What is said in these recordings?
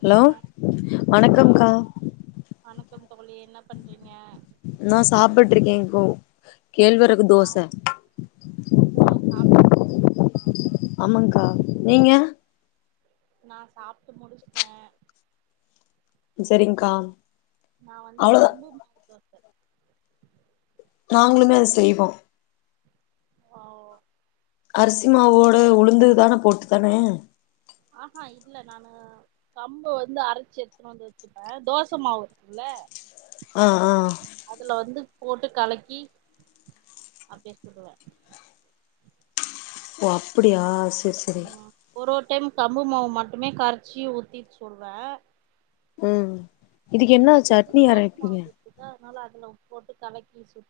hello ஆஹ் வணக்கம்கா வணக்கம் தோழி என்ன பண்றீங்க ஓ கேழ்வரகு ஆ தோசை ஓ சாப்ட்டு ஆமாங்கா நீங்க நான் சாப்ட்டு முடிச்சிட்டேன் சரிங்கா நான் வந்து கம்பும் தோ நாங்களுமே அதை செய்வோம் ஓ அரிசிமாவோட உளுந்துதானே போட்டு தானே ஆஹா இல்ல நானு கம்ப வந்து அரைச்சு எடுத்துன்னு வந்து வச்சுப்பேன் தோசை மாவு இருக்கும்ல ஆன் ஆன் போட்டு கலக்கி அப்படியே சொல்லுவேன் ஓ அப்படியா சரி சரி ம் ஒரு ஒரு டைம் கம்பு மாவு மட்டுமே கரைச்சி ஊத்திட்டு சொல்றேன் ம் இதுக்கு என்ன இன்னைக்கு வந்து சட்னி அரைப்பீங்க அன்இன்டெலிஜபிள் அதனால அதுல உப்பு போட்டு கலக்கி சு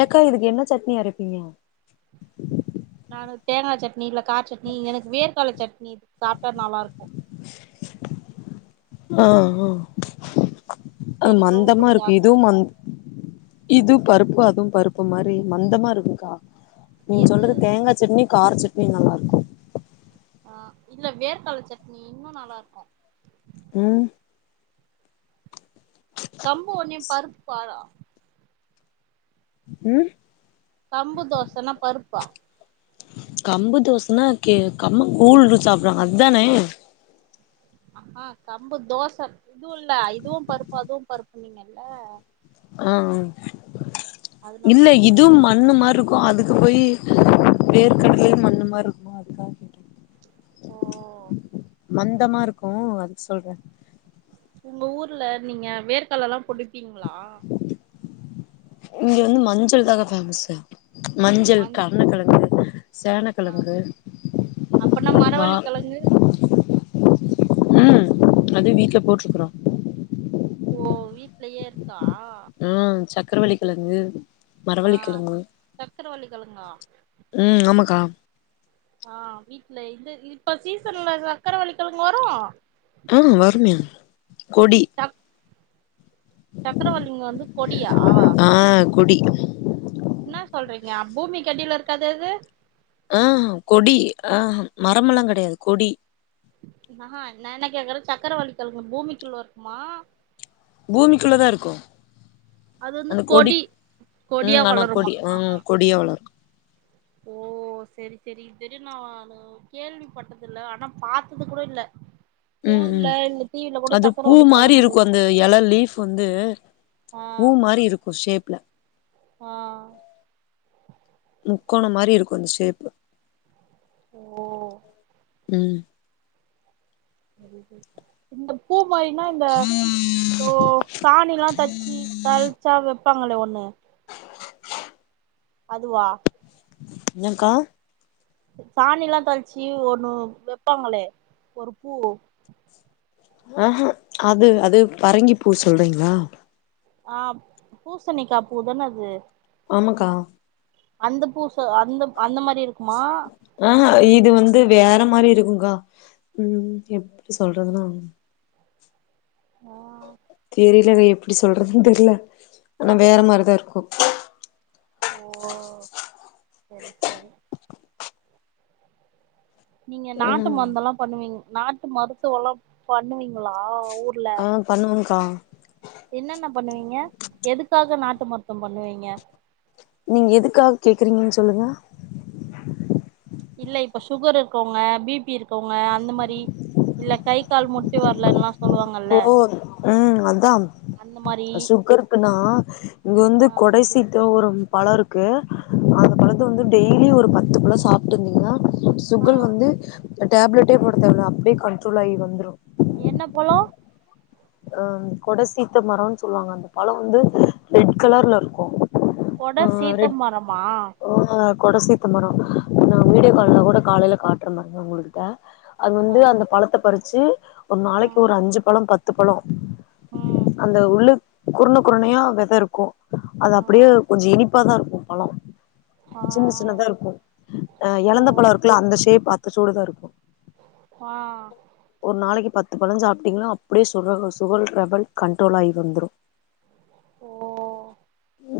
ஏக்கா இதுக்கு என்ன சட்னி அரைப்பீங்க அன்இன்டெலிஜபிள் சட்னி எனக்கு வேர்கால சட்னி சாப்பிட்டா நல்லா இருக்கும் ஆன் ஆ அது எனக்கு ரொம்ப மந்தமா புடிக்கு இருக்கு அது இதுவும் மந்த இது பருப்பு அதுவும் பருப்பு மாதிரி மந்தமா இருக்குக்கா நீங்க எது சொல்றது தேங்கா சட்னி கார சட்னி நல்லாயிருக்கும் ஆஹ் இல்ல வேர்கல்ல சட்னி இன்னும் நல்லா இருக்கும் உம் தம்பு ஒன்னயே பருப்புப் பாரா உம் வா கம்பு தோசைனா கம்மங் கூழு சாப்பறாங்க அதுதானே ஆ ஆன் கம்பு தோச இதுவும் இல்ல இதுவும் பருப்பு அதுவும் பருப்பு சொன்னீங்கல்ல ஆன் அதனால இல்ல கேக்குறே இதுவும் மண்ணு மாரி இருக் ருக்கும் அதுக்கு போய் வேர்கடலயே மண்ணுமாரி இருக்கும் அது தா கேட்டே ஓ மந் சுத்தமா இருக்கும் அதுக்கு சொல்றேன் உங்க ஊர்ல நீங்க வேர்க்கடலல்லாம் போட் ருப்பீங்களா இங்க வந்து மஞ்சள் தாங்க ஃபேமஸ் மஞ்சள் மந்த் கருணக்கெழங்கு ஆ சேனக்கெழங்கு அப்பன்னா வா மரவள்ளி கெழங்கு உம் அதும் வீட்டுல போட்டுருக்குறோம் ஓ வீட்லயே இருக் உம் சக்கரவள்ளி கெழங்கு மரவள்ளி ஆஹ் கெழங்கு சக்கரவள்ளிகெழுங்கா ம் ஆமாக்கா ஆஹ் வீட்ல இந்த இப்ப சீசன்ல சக்கரவள்ளிகெழங்கு வரு ஆஹ் வருமே கொடி சக் சக்கரவள்ளிங்க வந்து கொடியா ஆ கொடி ன்னா சொல்றீங்க அ பூமிக்கடில இருக்காது அது ஆஹ்ஹ கொடி ஆஹ்ஹ மரமெல்லாங் கெடையாது கொடி நா நா என்ன கேக்குற சக்கரவள்ளிகெழங்கு பூமிக்குள்ள இருக்குமா பூமிக்குள்ள தா இருக்கு அது வந்து அந்த கொடி கொடியா உம் ஆனா வளருமா கொடி ஆ உம் கொடியா வளரு ஓ செரி செரி இத்வரயு நானு கேள்விப்பட்டதில்ல ஆனா பாத்தது கூட இல்ல ம் ஃபோன்ல ம் இல்ல டிவில கூட அது பூ சக்கரவள்ளி மாரி கெழங்கு இருக்கூ அந்த எல லீஃப் வந்து ஆ பூ மாரி இருக்கூ ஷேப்ல ஆ முக்கோணோ மாரி இருக்கூ அந்த ஷேப்பு ஓ ம் நறைய பேரு இந்த பூ மாரினா இந்த ஓ சாணிலா தச்சு தழ்ச்சா வெப் பாங்களே ஒன்னு அதுவா ஏங்க்கா சாணிலா தொழ்ச்சி ஒன்னு வெப்பாங்களே ஒரு பூ ஆஹ அது அது பரங்கி பூ சொல்றீங்ளா ஆ பூசணிக்கா பூதான அது மாங்க்கா அந்த பூ ச அந்தப் அந்த மா ஆஹ இது வந்து வேறம் மாரி இருக்கூங்கா ம் எப்டி சொல்றதுனா ஆ தெரிலவே எப்டி சொல்றதுன் தெர்ல ஆனா வேற மாரிதாருக்கூ ஓ செரி சரி நீங்க நாட்டு ம் மருந்தல்லா பண்ணுவீங் நாட்டு மருத்துவொல்லா பண்ணுவீங்குளா ஆ பண்ணுவங்க்கா என்னென்ன பண்ணுவீங்க எதுக்காக நாட்டு மருத்துவோ பண்ணுவீங்க நீங்க எதுக்காக கேக்குறீங்கன் சொல்லுங்க இல்ல இப்ப சுகர் இருக்கவுங்க பிபி இருக்கவுங்க அந்த மாரி இல்ல கை கால் முட்டி வர்லலா கோ ம் அதா அந்த மாரி சுகர்க்குனா இங்க ஆ வந்து கொடை சித்தோ ஒரு பழோ இருக்கு அந்த பழத்த வந்து டெய்லி ஒரு பத்து பழோ சாப்டிங்கன்னா ஆ சுகர் வந்து டேப்லெட்டே போடா தேவல்ல அப்டியே கண்ட்ரோல் ஆயி வந்த்ரூ என்ன பொலா அ கொட சீத்த மரோன் சொல்லுவாங்க அந்த பழோ வந்து ரெட் கலர்ல இருக்கூ கொட சீத்த மரமா கொடசீத்த மரோ ஆ வீடியோ ம் கால்ல கூட காலையில காட் றேங்க உங்கள்கிட்ட அது ஆ வந்து அந்த பழத்த பறிச் சி ஒரு நாளைக்கு ம் ஒரு அஞ்சு பழோ பத் ம் [unintelligible] அந்த உள்ளு.. குறுன குறுணையா வெத இருக்கோ அது ஆ அப்டியே கொஞ்சோ இனிபாதா இருக் பலோ ஆ சின்ன சின்னதா இருக்கு அஹ் எழந்த பழொ இருக்குல்லா அந்த ஷேஃப் த்த சோடுதா இருக்கு ஆஹ் இப்போதா சாப்பிட்டீங்ளா அப் அப்படியே சொகர்ல சுகர் ரெபல் கண்ட்ரோல் ஆகி வந்துடு ஓ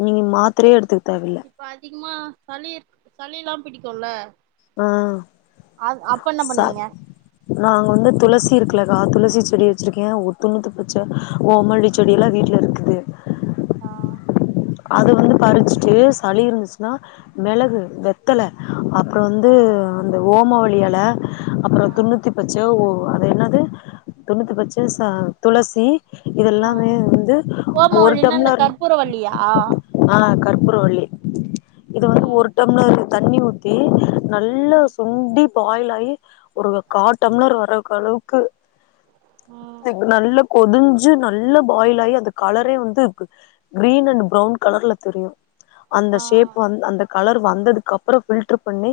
நீங்க மாத்தரையே எடுத்துக் இப்ப அதிகமா சளி இரு சளில்லா பிடிக்குல்ல ஆ அ அப்ப என்ன ச பண்ணுவீங்க நாங்க வந்து துளசி இருக்கலக்கா துளசி செடி வச்சிருக்கே ஒதுண்ணுத்து பச்ச ஓமாளி செடி எல்லா வீட்ல இருக்குது ஆ அது வந்து பறிச்சுட்டு சளி இருந்துச்சுன்னா மெளகு வெத்தல அவ அப்றோ வந்து ஆ அந்த ஓம வழ் எல ஆ அப்றோ தொண்ணூத்தி பச்ச ஓ அத என்னது துணுத்து பச்சு துளசி ஆ இதெல்லாமே வந்து ஒரு ஓமவல்லினா இந்த டம்ளர் கற்பூரவல்லியா ஆ கர்ப்பூரவள்ளி இது வந்து ம் ஒரு டம்லர் தண்ணி ஊத்தி நல்ல ம் சுண்டி பாயில் ஆயி ஒரு கா டம்லர் வரக்க அளவுக்கு ம் நல்லா கொதிஞ்சு ஞ்சு நல்ல பாயில் ஆயி அந்த கலரே வந்து கிரீன் அண்ட் ப்ரவுன் கலர்ல தெரியு அந்த ஆ ஷேப் வந்து அந்த கலர் வந்ததுக்கு அப்றோ ஃபில்டர் பண்ணி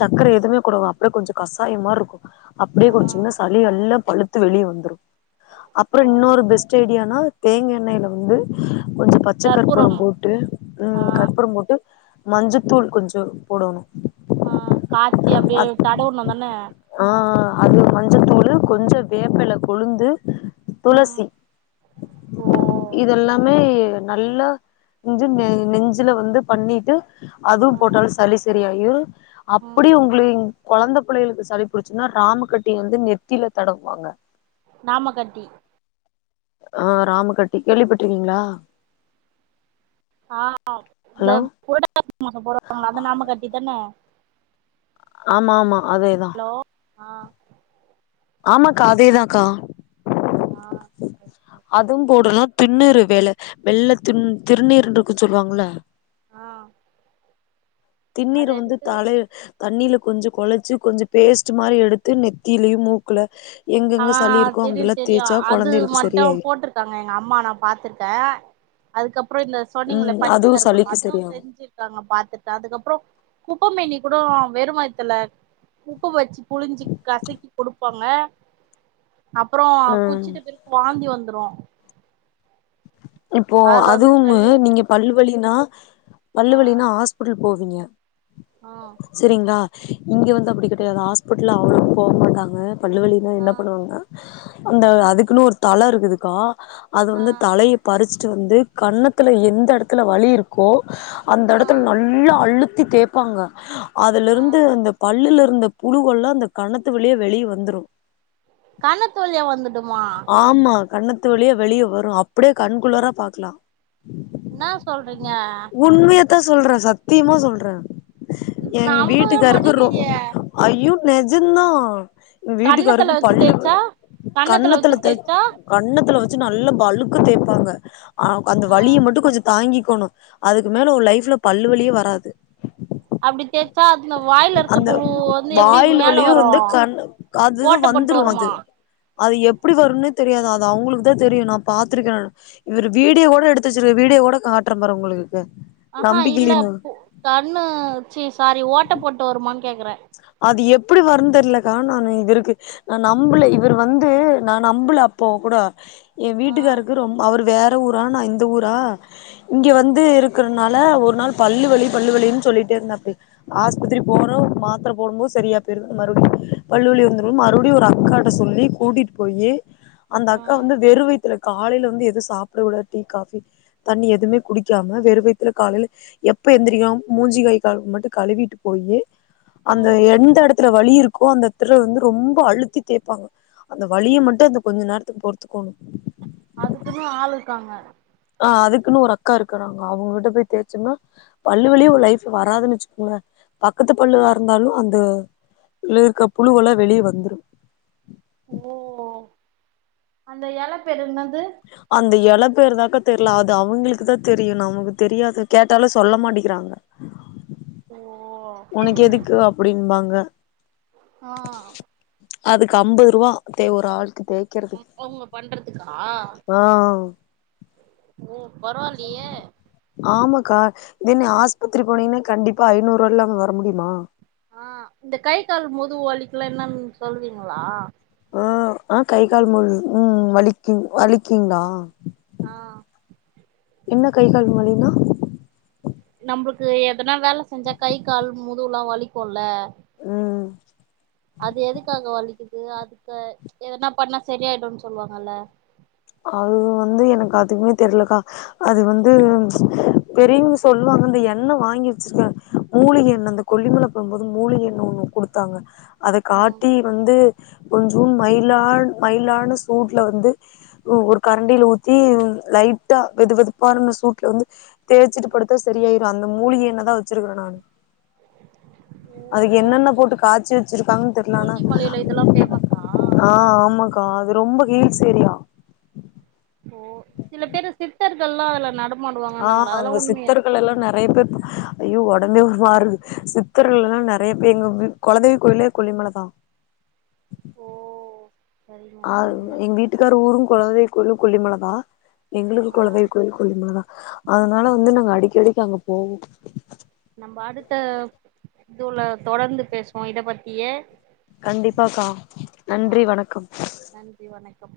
சக்கர எதுவுமே கொடுவா அப்டியே கொஞ்சோ கஷாயம் மாரி இருக்கோ அப்டியே ஆ குச்சீங்கனா சளி எல்லா பழுத்து வெளிய வந்துரு அப்றோ ஓ இன்னொர் பெஸ்ட் ஐடியானா தேங்க் எண்ணெய் ல வந்து கொஞ்சோ பச்சைக் கருப் கற்புரோ கற்பூரம் போட்டு ஆ உம் கற்புரோ போட்டு மஞ்சத்தூள் கொஞ்சோ போடணு ஆ காச்சி அப்டியே அத் தடவுணோ தான ஆ அது மஞ்சத்தூள் கொஞ்சோ வேப்பல கொலுந்து ம் துளசி ஓ இதுல்லாமே நல்ல [unintelligible] நெஞ்சுல வந்து பண்ணிட்டு அதுவோ ம் போட்டால் சளி செரி யூர் அப்டி ம் உங்க கொழந்த புள்ளைகளுக்கு சளி புடிச்சுனா ராமக்கட்டி வந்து நெத்தில தடுவாங்க நாமகட்டி ஆ ராம கட்டி கேள்விப்பட்ருக்கிங்ளா ஆ இந்த புரட்டாசி மாச போடுவாங்கல்ல அந்த நாம கட்டி தான ஆமாமா அதேதா ஆ ஓ ஆமாக்கா அதேதாக்கா ஆ அதும் போ கூடலா திண்ணுறு வேல வெள்ள துன் திருநீருன்றுக்கு சொல்லுவாங்கல்ல ஆ அத திண்ணீர வந்து எடுத்து தல தண்ணில கொஞ்சு கொழச்சி கொஞ்ச பேஸ்ட் மாரி எடுத்து நெத்திலயு மூக்குல ஆ எங்கெங்க சளி இருக்கோ தெரியு அங்கெல்லா தெரியு தேய்ச்சா அது கொழந்தைகளுக்கு மட்டு சரியாயிரு போட்ருக்காங்க எங்க அம்மா நா பாத்துர்க்க அதுக்கப் அப்று இந்த சொன்னிங்கள ம் அதுவு பச்சக்கற்ப்பூற சளிக்கு அதுவு சரியாகு செஞ்சிருக்காங்க பாத்துட் அதுக்கப்புறொ குப்பமேனி புற்றோ வெறு வய்த்துல உப்பு வச்சு புழிஞ்சு கசக்கி குடுப்பாங்க அப்புறோ ம் குச்சிட்டு பிற்க் வாந்தி வந்துரு இப்போ அதுல வந்து அதுவும்மு சளி வந்துரு நீங்க பல் வலினா பல்லு ஆ வலினா ஹாஸ்பிட்டுல் போவிங்க ஆ செரிங்ளா இங்கெ வந்து அப்புடி கெடையாது ஹாஸ்பிட்டல் அவுளுக் போக மாட்டாங்க பல்லு வலினா ஆ என்ன பண்ணுவாங்னா அந்த அதுக்குன்னு ஒரு தல இருக்குதுக்கா அது ஆ வந்து பறிச்ட்டு வந்து கன்னத்துல எந்த எடத்துல வலி இருக்கோ அந் ஆ எடத்துல நல்லா அழுத் த்தி தேப்பாங்க ஆ அதுலருந்து அந்த பல்லுல இருந்த புலுவெல்லா அந்த கன்னத்து வழியா வெளிய வந்துரு கன்னத்து வழியா வந்து ருமா ஆமா கன்னத்து வழியா வெளிய வரு அப்படியே கண் குளிர பாக்கலா என்னா சொல்றிங்க த்த சொல்றே சத்தியமா சொல்றே எங்க நம்பவே வீட்டுக்காருக்கு ரொ முடியலையே அய்யு நெஜந்தா வீட்டுக்கு கன்னத்துல வருக்கு வச்சு பல்லு தேய்ச்சா கன்னத்துல வச்சு கண்ணத்துல தெ தேய்ச்சா கண்ணத்துல வச் ச்சு நல்லா பழுக்க தேப்பாங்க அ அந்த ஆ வலிய மட்டு கொஞ்சொ தாங்கி க்கணு அதுக்கு மேல ஓ லைஃப்ல பல்லுவலியே வராது இந்த வாயிலருக்க அந்த புழு வந்து எப்டி வாயில் மேல வலியு வரூ வந்து கண் அதுதா ஓட்டப்போட்டு வந்துரு வருமா அது அது எப்டி வருன்னே தெரியாது அது அவங்ளுக்கு தா தெரியு நா பாத்துருக்கே நானு இவரு வீடியோ ஓட எடுத்து வச்சிரு வீடியோ ஓட் காட்ர பாரு உங்களுக்கு ஆஹா இல்ல நம்பிக்கில்லினா பு கண்ணு சி சாரி ஓட் டப்போட்டு வருமா கேக்குறே ஆத் இது எப்டி வருன் தெரிலக்கா நானு இவருக்கு நா நம்பல இவர் வந்து நா நம்பல அப்போ கூட ஏ ஆ வீட்டுக்காருக்கு ரொம் அவர் வேர் ந ஊரா நான் இந்த ஊரா இங்க வந்து இருக்குறனால ஒரு நாள் பல்லுவலி பல்லுவலின் சொல்லிட் என்னப்பு ஆஸ்பித்திரி போறோ மாத் த்ர போடும்போ சரியா போயிருது மறுபடி பல்லுவலி வந்துரும் மறுபடியு ஒரு அக்காட்ட சொல்லி கூட்டிட்டு போயி அந்த ஆ அக்கா வந்து வெறு வயித்துல காலைல வந்து எது சாப்டகூடாத் டீ காபி தண்ணி எதுமே குடிக்காம வெறு வயித்துல காலைல எப்ப எந்திரிக்கோ மூஞ்சி கை கால்மட்டு கழுவிட்டு போயி அந்த ம் எந்த எடத்து த வலி இருக்கோ அந்த எடத்துல வந்து ரொம்ப அழுத்தி தேப்பாங்க அந்த வலிய மட்டு அந்த கொஞ்ச நேரத்துக்கு பொறுத்துக்கோணு அதுக்குனு ஆளுருக்காங்க ஆஹ் அதுக்குன்னு ஒரு அக்கா இருக்குறாங்க அவங்ககிட்ட போய் தேய்சன்னா பல்லுவலியே ஒ லைஃப்ல வராதுன்னு வச்சுக்கோம பக்கத்து பல்லுவா இருந்தாலு அந்த லூருக்க புழுவெல்லா வெளிய வந்துரு ஓ அந்த எலப்பேர் என்னத் அந்த எலப் பேர்தாக்கா தெர்ல அது அவங்களுக்கு தான் தெரியு நமக்கு தெரியாது கேட்டாலு சொல்ல மாட்டேக்குறாங்க ஓ ஒனக்கு எதுக்கு அப்பிடின்பாங்க ஆ அதுக்கு அம்பது ருவா தே ஒரு ஆளுக் தேக்கிறதுக்கு அவங்க பண்றதுக்கா ஆஹ் ஓ பரவாயில்லையே கா என்ன ஆஸ்பத்திரி போனீங்கன்னா கண்டிப்பா ஐநூறு இல்லாம வர முடியுமா ஆஹ் இந்த கை கால் முது வலிக்கலாம் என்ன சொல்விங்களா ஆஹ் ஆஹ் கை கால் முது உம் வலிக்கு வலிக்கிங்களா ஆ என்ன கை கால் வலினா ஏ எதுனா வேல செஞ்சா கை கால் முதுல்லா வலிக்குல்ல ம் அது எதுக்காக வலிக்கு து அதுக்க எதுன்ன பண்ணா செரியாயிடுன்னு சொல்லுவாங்கல்ல அது வந்து எனக்கு அதுமே தெரிலக்கா அது வந்து பெரிவிங் சொல்லுவாங்க இந்த எண்ணெய் வாங்கி வெச்சிக்க மூலிக எண்ணெ இந்த கொல்லிமல போகும்போது மூலிக எண்ணெ ஒண்ணு குடுத்தாங்க அத ம் காட்டி வந்து கொஞ்சும் மயிலான் மயிலான சூட்ல வந்து ஒ ஒரு கரண்டியில ஊத்தி லைட்டா வெது வெதுப்பாந்த சூட்ல வந்து தேய்ச்சுட்டு படுத்தா செரியாயிரு அந்த மூலிக எண்ணெதா வெச்சுருக்க நானு ஓ அதுக்கு என்னென்ன போட்டு காய்ச்சி வெச்சிருக்காங்கன் தெர்ல அனா கொல்லிமலையில இதெல்லா ஃபேமஸா ஆஹ் ஆம்மாக்கா அது ரொம்ப ஹீல்ஸ் எரியா ஓ சில பேரு சித்தர்கல்லா அதுல நடப் ஆஹ் அங்கு சித்தர்கள்லெல்லா நெறைய பேர் ஐயோ ஒடம்பே மாறுது சித்திர்கள்ளா நெறைய பேர் எங்கு கொலதெய் கோயிலே கொல்லிமலதா ஓஹ் ஆவ் எங்கு வீட்டுக்காரு ஊரு கொலதெய் கோயிலு கொல்லிமலதா எங்குளுக்கு ஆ கொலதெய்வ கோயில் கொல்லிமலதா அதுனால வந்து நாங்க அடிக்கடிக் அங்க போவோம் வாடுத்த இதுல தொடந்து பேசுவோ இத பத்தியே கண்டிப்பாக்கா ஆ நன்றி வணக்கம் நன்றி வணக்கம்